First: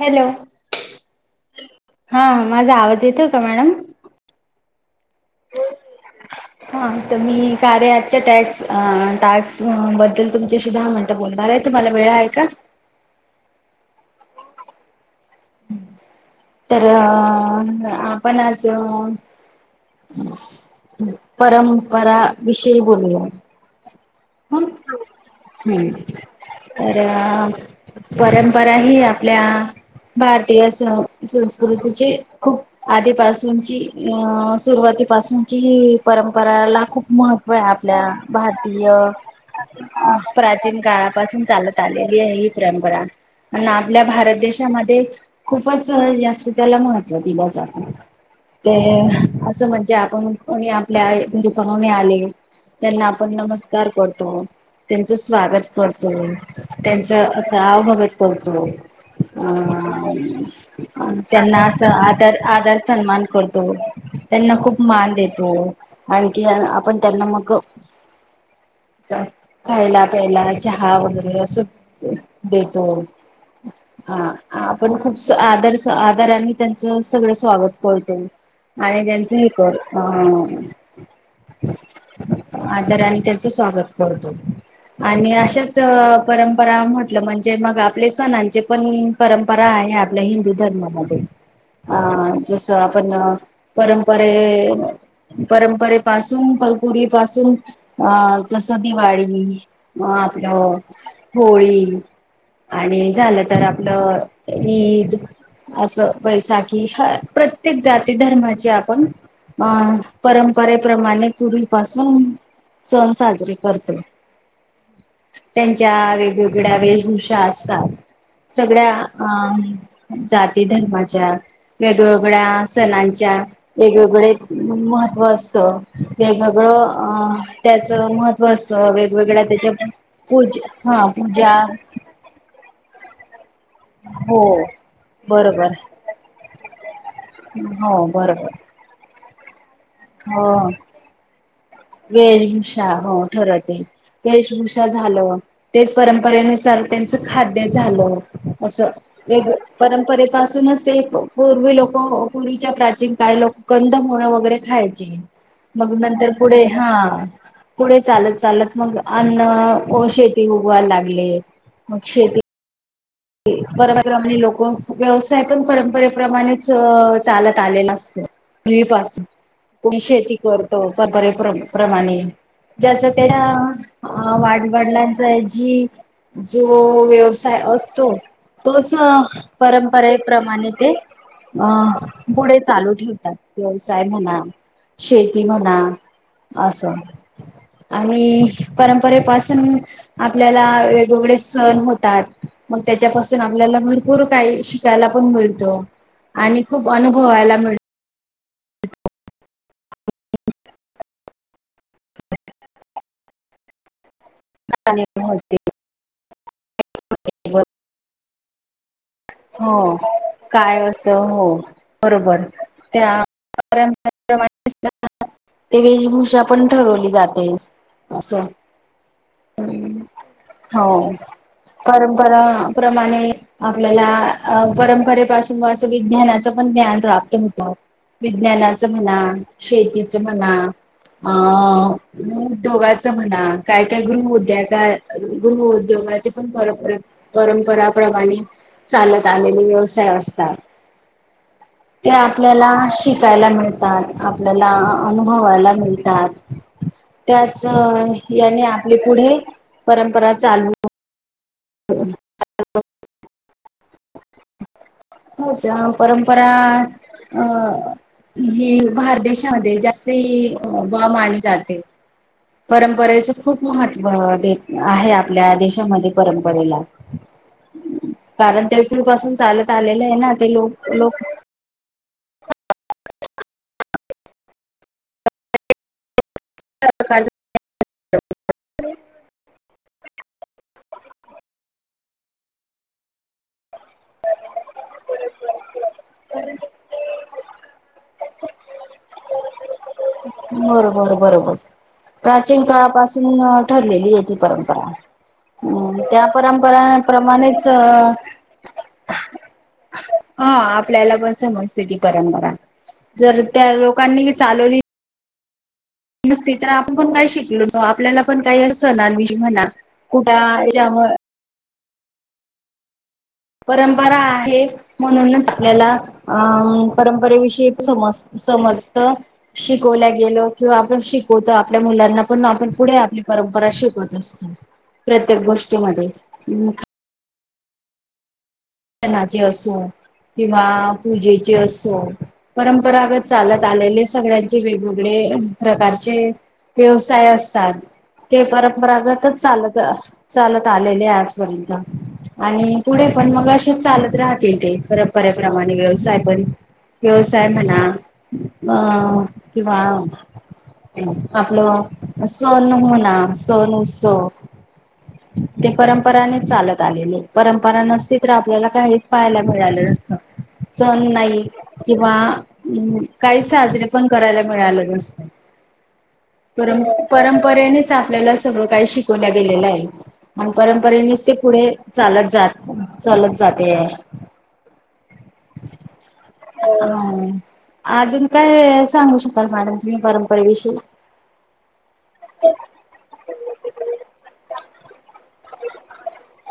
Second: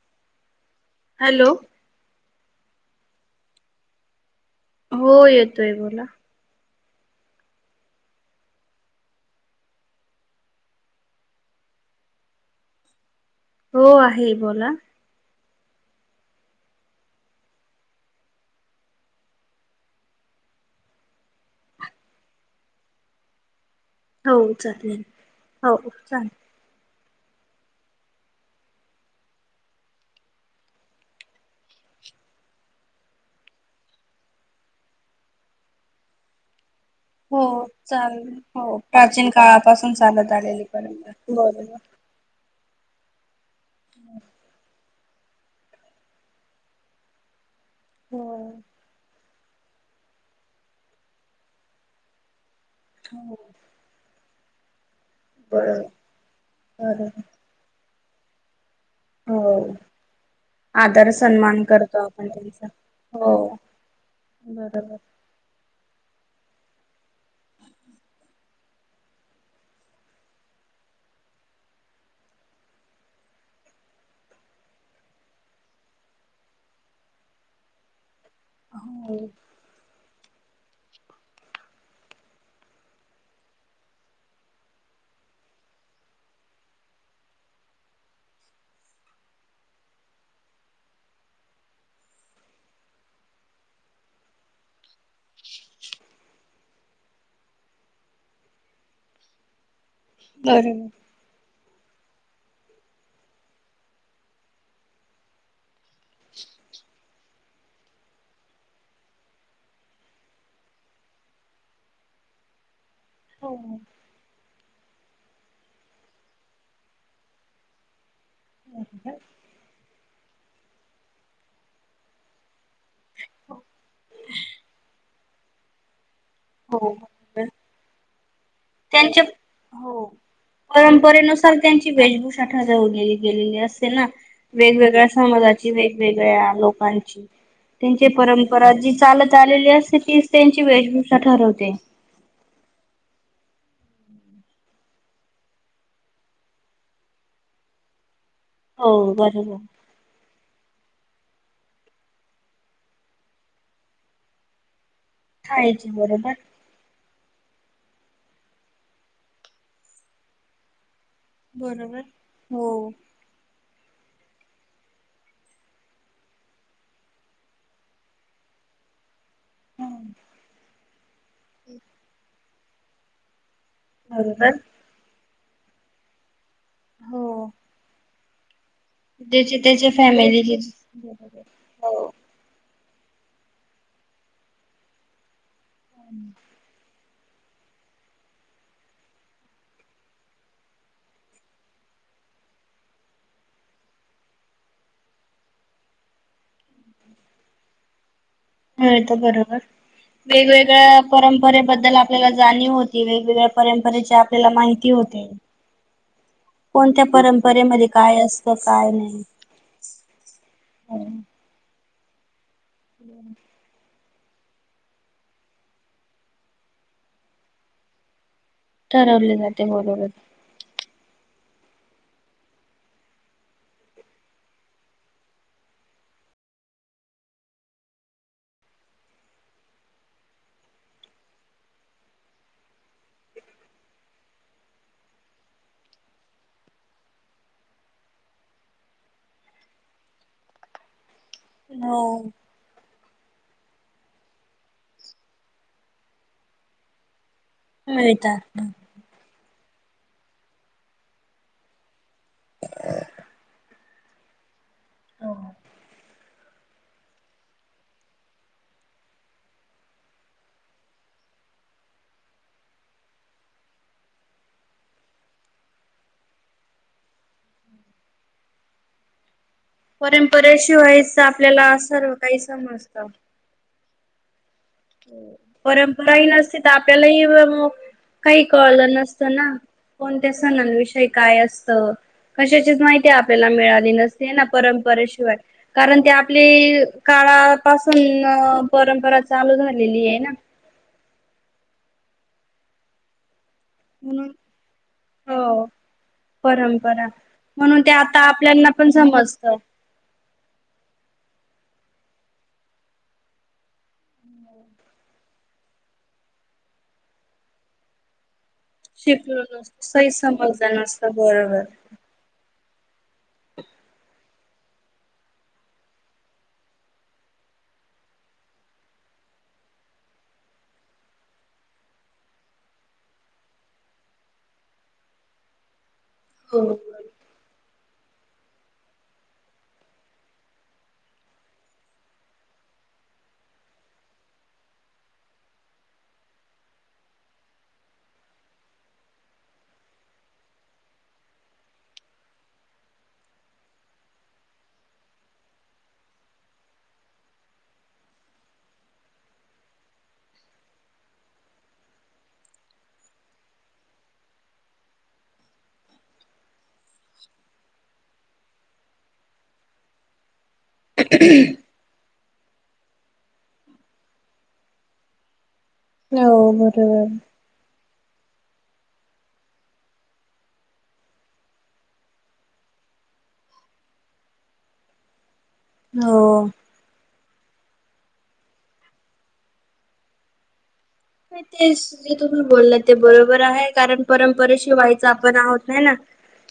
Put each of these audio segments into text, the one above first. Hello. Hello हा माझा आवाज येतोय काय मॅडम? हो येतोय बोला. हा तर मी कार्या ऐपच्या टॅक्स अ टॅक्स अ बद्दल तुमचाशी दहा मिन टं बोलणार आहे तुम्हाला वेळा आहे का? हो आहे बोला. तर अ आपण आज परंपरा विषयी बोलू या. हो चालेल हो हम्म चालेल. तर परंपरा ही आपल्या भारतीय सं संस्कृतीची खूप आधीपासूनची अ सुरुवातीपासूनची परंपरा ला खूप हो महत्त्व आहे आपल्या चाल हो भारतीय प्राचीन काळापासून अ चालत आलेली प्राचीन परंपरा काळापासून बरोबर चालत आले. ही आहे परंपरा आपल्या आणि भारत देशामध्ये खूपच जास्त त्याला महत्त्व दिलं जातं हो ते असं म्हणजे आपण कोणी आपल्या [unintelligible] पाहुणे आले त्यांना आपण हो नमस्कार करतो. त्यांचा स्वागत बरोबर करतो त्यांचा बरोबर असं आवभगत करतो. हो आ आदर त्यांना सन्मान असं करतो आपण आदर त्यांचा आदर सन्मान हो करतो त्यांना खूप बरोबर मान देतो. आणखी आपण त्यांना मग खायला, प्यायला, चहा वगैरे असं देतो. ह हा आपण खूप स आदर स आदाराने त्यांचा सगळं स्वागत कळतो. आणि हो त्यांचे हे कर अ आदरने त्यांचा स्वागत करतो. आणि अशेच परंपरा म्हटलं म्हणजे मग आपले सणांचे पण परंपरा आहे आपल्या हिंदू धर्मामध्ये. आं जसं आपण परंपरे परंपरे पाासून फलकुरी पासून अ जसं दिवाळी म आपलं बरोबर होळी आणि झालं तर आपलं ईद असं वैसाखी ह प्रत्येक जाती धर्माची आपण अ परंपरेप्रमाणे पूर्वी पासून सण साध हो त त्यांच्या वेगवेगळ्या वेभूषा असतात सगळ्या अ जाती धर्माच्या वेगवेगळ्या सणांच्या वेगवेगळे महत्त्व असतं वेगवेगळं अ हो त्याचं महत्त्व असत त्यांच्या हो हा पूजा परंपरेनुसार त्यांची वेशभूषा ठवलेली गेलेली अस ना हो वेगवेगळ्या समाजाची बरोबर वेगवेगळ्या लोकांची हो त्यांची बरोबर परंपरा जी चालत आलेली असते तीच त्यांची वेशभूषा ठरवते वेशभषा हो ठरते ये वेशभूषा झाल तेच परंपरेनुसार त्यांचं खाद्य झालं असं हो वेग बरोबर परंपरेपासूनच ते पूर्वी लोक पूर्वीच्या प्राचीन काळे लोक कंद होणं वगैरे खाय थाळीची मग नंतर बरोबर. ते हा पुढे चालत चालत मग अन्न शेती उगवायला लागले बरोबर हो परप्रमाणे लोक व्यवसाय पण परंपरेप्रमाणेच चालत आलेला असत फ्री पास कोणी शेती करतो बरे प्रमाणे ज्याच त्या बरोबर. वाढवाडलांचा जी जो हो व्यवसाय असतो तोच ज्याचे त्याचे फॅमिलीचे परंपरप्रमाणे ते बरोबर अ हो पुढे चालू ठेवतात व्यवसाय म्हणा शेती म्हणा ना असं आणि परंपरेपासून आपल्याला वेगवेगळे सण होतात मग त्याच्यापासून आपल्याला भरपूर काही शिकायला पण मिळतो आणि खूप अनुभवायला मिळत मिळतो बरोबर वेगवेगळ्या परंपरेबद्दल आपल्याला जाणीव होती वेगवेगळ्या परंपरेच्या आपल्याला माहिती होते कोणत्या परंपरेमध्ये काय असतं काय नाही हो. काय असत हो बरोबर त्या ते वेशभूषा पण ठरवली जाते असं ठरवले जाते गरोर. हो परंपरापमाणे आपल्याला परंपरेपासून असं विज्ञानाचं पण ज्ञान प्राप्त होतं विज्ञानाचं म्हणा शेतीचं म्हणा अ उद्योगाचं म्हणा काय काय गृहउद्योग गृह उद्योगाचे पण परत परंपराप्रमाणे चालत आलेले व्यवसाय असतात हो ते आपल्याला शिकायला मिळत आपल्याला अनुभवाला मिळतात त्याच मिळतात. याने आपली पुढे परंपरा चालू ह हो परंपरा अ ही भारत देशामध्ये जास्त ही बा मानली जाते परंपरेचं खूप महत्त्व दे आहे आपल्या देशामध्ये परंपरेला कारण ते पूल पासून चालत आलेलं आहे ना ते लोक परंपरेशिवायच लोक आपल्याला सर्व काही समजतं परंपराही नसते आपल्यालाही काही कळलं नसतं ना कोणत्या सणांविषयी काय असत कशाचीच माहिती आपल्याला मिळाली नसते ना परंपरेशिवाय कारण ते आपली काळापासून परंपरा चालू झालेली आहे ना. बरोबर बरोबर प्राचीन काळापासून ठरलेली आहे म्हणून ती परंपरा हो. हम् त्या परंपरा परंपराप्रमाणेच म्हणून ते आता आपल्याना पण समजतं. हा आपल्याला पण समजस्थिती परंपरा जर त्या लोकांनी चालवली नसते तर आपण पण काय शिकलो आपल्याला पण काय अस सण म्हणा कुठच्यामुळे वळळ परंपरा आहे म्हणूनच आपल्याला अ परंपरेविषयी समज समजत शिकवल्या गेलो किंवा आपण शिकवतो आपल्या मुलांना पण आपण पुढे आपली परंपरा शिकवत असतो प्रत्येक गोष्टीमध्ये हो णाचे असो किंवा पूजेचे असो परंपरागत चालत आलेले सगळ्यांचे वेगवेगळे प्रकारचे व्यवसाय असतात ते परंपरागतच चालत चालत आलेले आहे आजपर्यंत आणि पुढे पण मग असे चालत राहतील ते परपऱ्याप्रमाणे व्यवसाय पण व्यवसाय म्हणा अ किंवा आपलं सण हो ना सण उत्सव ते परंपराने चालत आलेले परंपरा नसती तर रा आपल्याला काहीच पाहायला मिळालं नसतं सण नाही किंवा काही साजरे पण करायला मिळाले नसत हो पर बरोबर परंपरेनेच आपल्याला सगळं काही शिकवल्या गेलेलं आहे आणि परंपरेनेच ते पुढे चालत ज चालत जाते हो अजून काय सांगू शकाल मॅडम तुम्ही परंपरेविषयी ते जे तुम्ही बोलल ते बरोबर आहे कारण परंपरेशी वाई आपण आहोत नाही ना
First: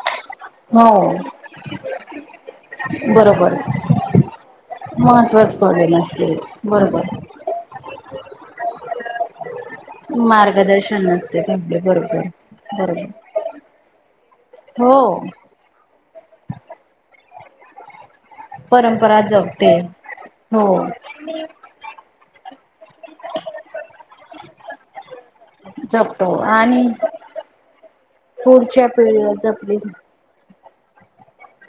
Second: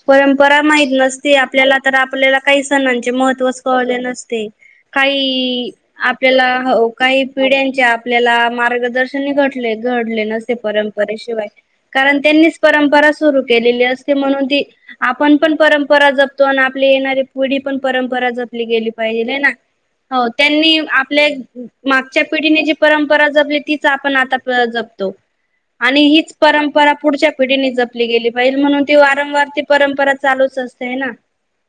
परंपरा माहीत हो नसते आपल्याला तर आपल्याला काही सणांचे बरोबर महत्त्वच कळले नसते महत्त्वच काही पडलेलं असते आपल्याला बरोबर. काही पिढ्यांच्या आपल्याला मार्गदर्शन घड नसे मार्गदर्शन नसते परंपरेशिवाय आपले कारण बरोबर त्यांनीच बरोबर. परंपरा र केलेली अस म्हणून त हो आपण पण परंपरा जपतो आणि आपले येणारी पुढी पण परंपरा जपली गेली परंपरा पाहिजे ल ना जपते हो त्यांनी आपल्या मागच्या पिढीने जी परंपरा जपली ती आपण आता जपतो आणि जपतो हीच आणि परंपरा पुढच्या पिढीने जपली गेली पाहिजे म्हणून पुढच्या ती पिढीला वारंवार ती जपली परंपरा चालूच असतेंय ना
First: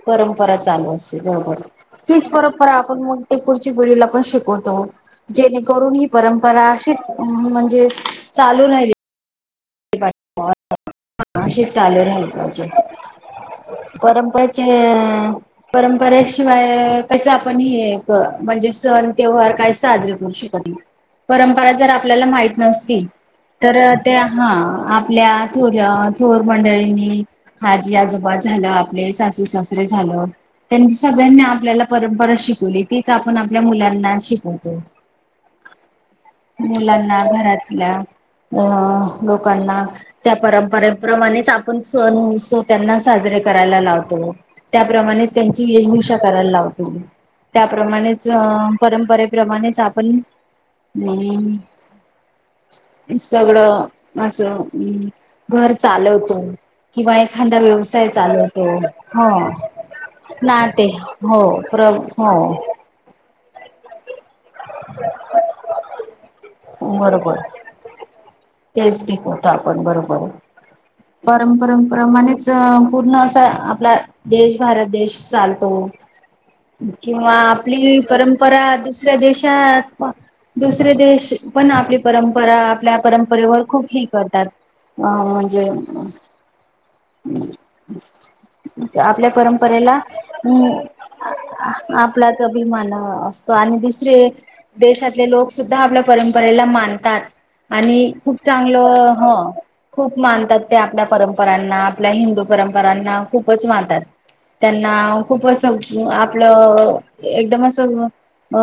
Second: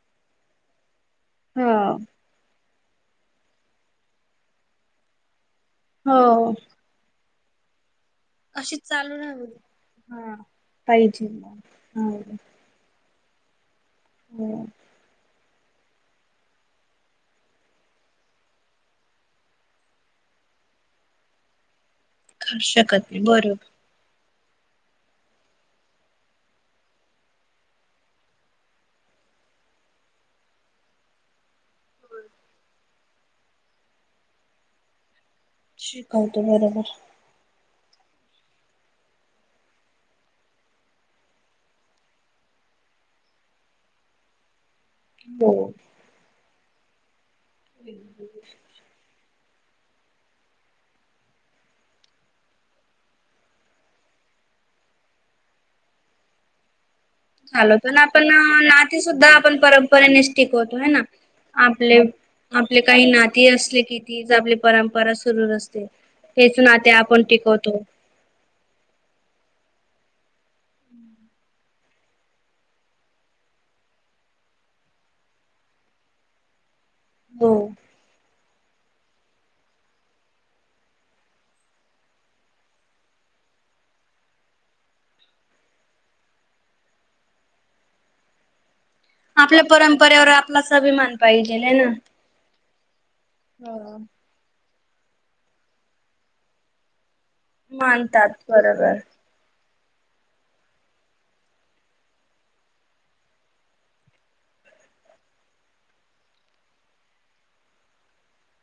परंपरा चालू असते बरोबर हा. तीच पर आपण मग ते पुढची पिढीला पण शिकवतो जेणेकरून ही हो परंपरा अशीच अ म्हणजे अशीच चालू रा म अच चालू हो राहील परंपरेचे हो परंपरेशिवाय कायच आपण हे म्हणजे सण ते्यवहार काय साजरे करू शकत परंपरा जर आपल्याला माहित करू नसती शकत नाही बरोबर तर त्या हा आपल्या थोर थोर मंडळींनी हाजी आजोबात झालं आपले सासू सासरे झालं त्यांनी सगळ्यांनी आपल्याला परंपरा शिकवली तीच आपण आपल्या मुलांना शिकवतो शिकवतो बरोबर. मुलांना घरातल्या अं लोकांना त्या परंपरेप्रमाणेच आपण सण उत्सव त्यांना साजरे करायला लावतो त्याप्रमाणेच त्यांची येल मिशा करायला लावतो म त्याप्रमाणेच अ परंपरेप्रमाणेच आपण अम सगळं असं घर चालवतो किंवा एखादा झाल पण व्यवसाय आपण चालवतो नाती हो सुुद्धा आपण परंपरेनेच टिकवतो ते ह ना हो प्र आपले हो आपले काही नाती असले कितीीच आपली परंपरा सुरू असते हेच ना ते आपण बरोबर टिकवतो तेच टिकवतो आपण बरोबर परमपरंपरामानेच पूर्ण असा आपला देश भारत देश चालतो किंवा हो. आपली परं पर दुसऱ्या देशात दुसरे देश पण आपली परंपरा आपल्या परंपरेवर खूप ह करतात अ म्हणजे आपल्या परंपरेला परंपरेवर अ आपलाच अभिमान पाहिजे हे ना. आपलाच अभिमान असतो आणि हो. दुसरे देशातले लोक सुद्धा आपल्या परंपरेला मानतात आणि मानतात खूप बरोबर चांगलं हा खूप मानतात ते आपल्या परंपरांना आपल्या हिंदू परंपरांना खूपच मानतात त्यांना खूप असं आपलं एकदमचं अ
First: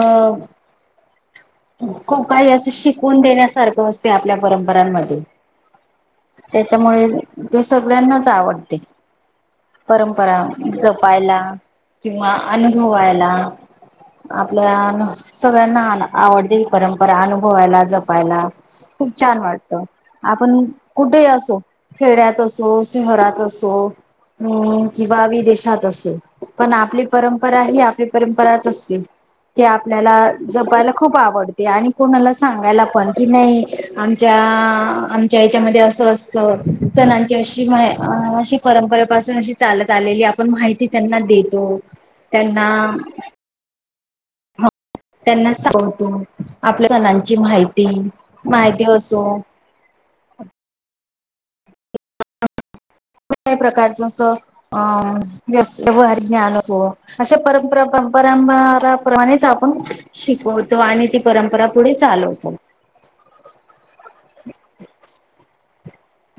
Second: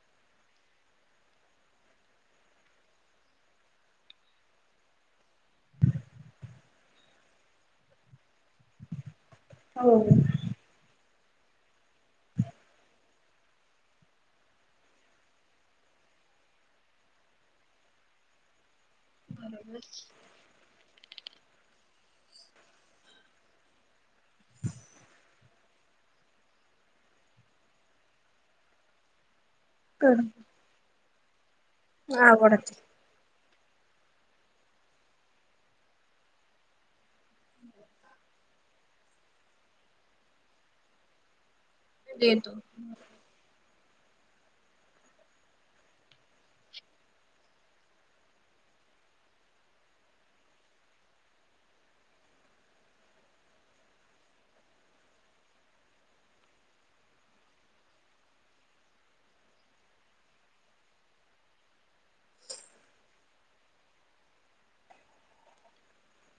ख काही असं शिकवून देण्यासारखं असते आपल्या परंपरांमध्ये त्याच्यामुळे ते सगळ्यांनाच आवडते हो. परंपरा जपायला किंवा अनुभवायला आपल्या सगळ्यांना आवडते ही परंपरा अनुभवायला जपायला हम् छान वाटत आपण कुठे असो खेड्यात असो शहरात असो हम्म किंवा विदेशात असो पण आपली परंपरा ही आपली परंपराच असते ते आपल्याला कर. जपायला खूप आवडते आणि कोणाला आवडते सांगायला पण की नाही आमच्या आमच्या याच्यामध्ये असं असत सणांची अशी अशी परंपरेपासून अशी चालत आलेली आपण माहिती त्यांना देतो देतो त्यांना त्यांना सांगतो आपल्या सणांची माहिती माहिती असो कठल्याही प्रकारच अस अं व्य व्यवहार ज्ञान असो अशा परंपरा परंपराप्रमाणेच आपण शिकवतो आणि ती परंपरा पुढे चालवतो [inaudible]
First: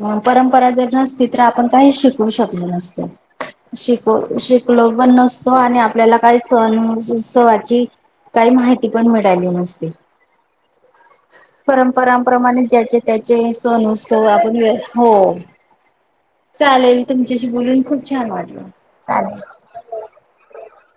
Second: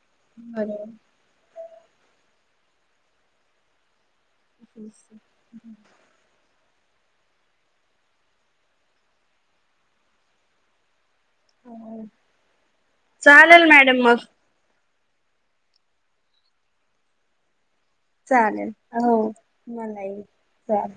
अ परंपरा जर बरोबर. नसती तर आपण काही शिकू शकलो नसतो शिक शिकलो तेच. पण नसतो आणि आपल्याला काय सण उत्सवाची काही माहिती पण मिळाली नसते परंपराांप्रमाणे ज्याचे त्याचे चालेल सण मॅडम मग. उत्सव आपण हो चालेल तुमच्याशी बोलून खूप छान वाटलं चालेल मला च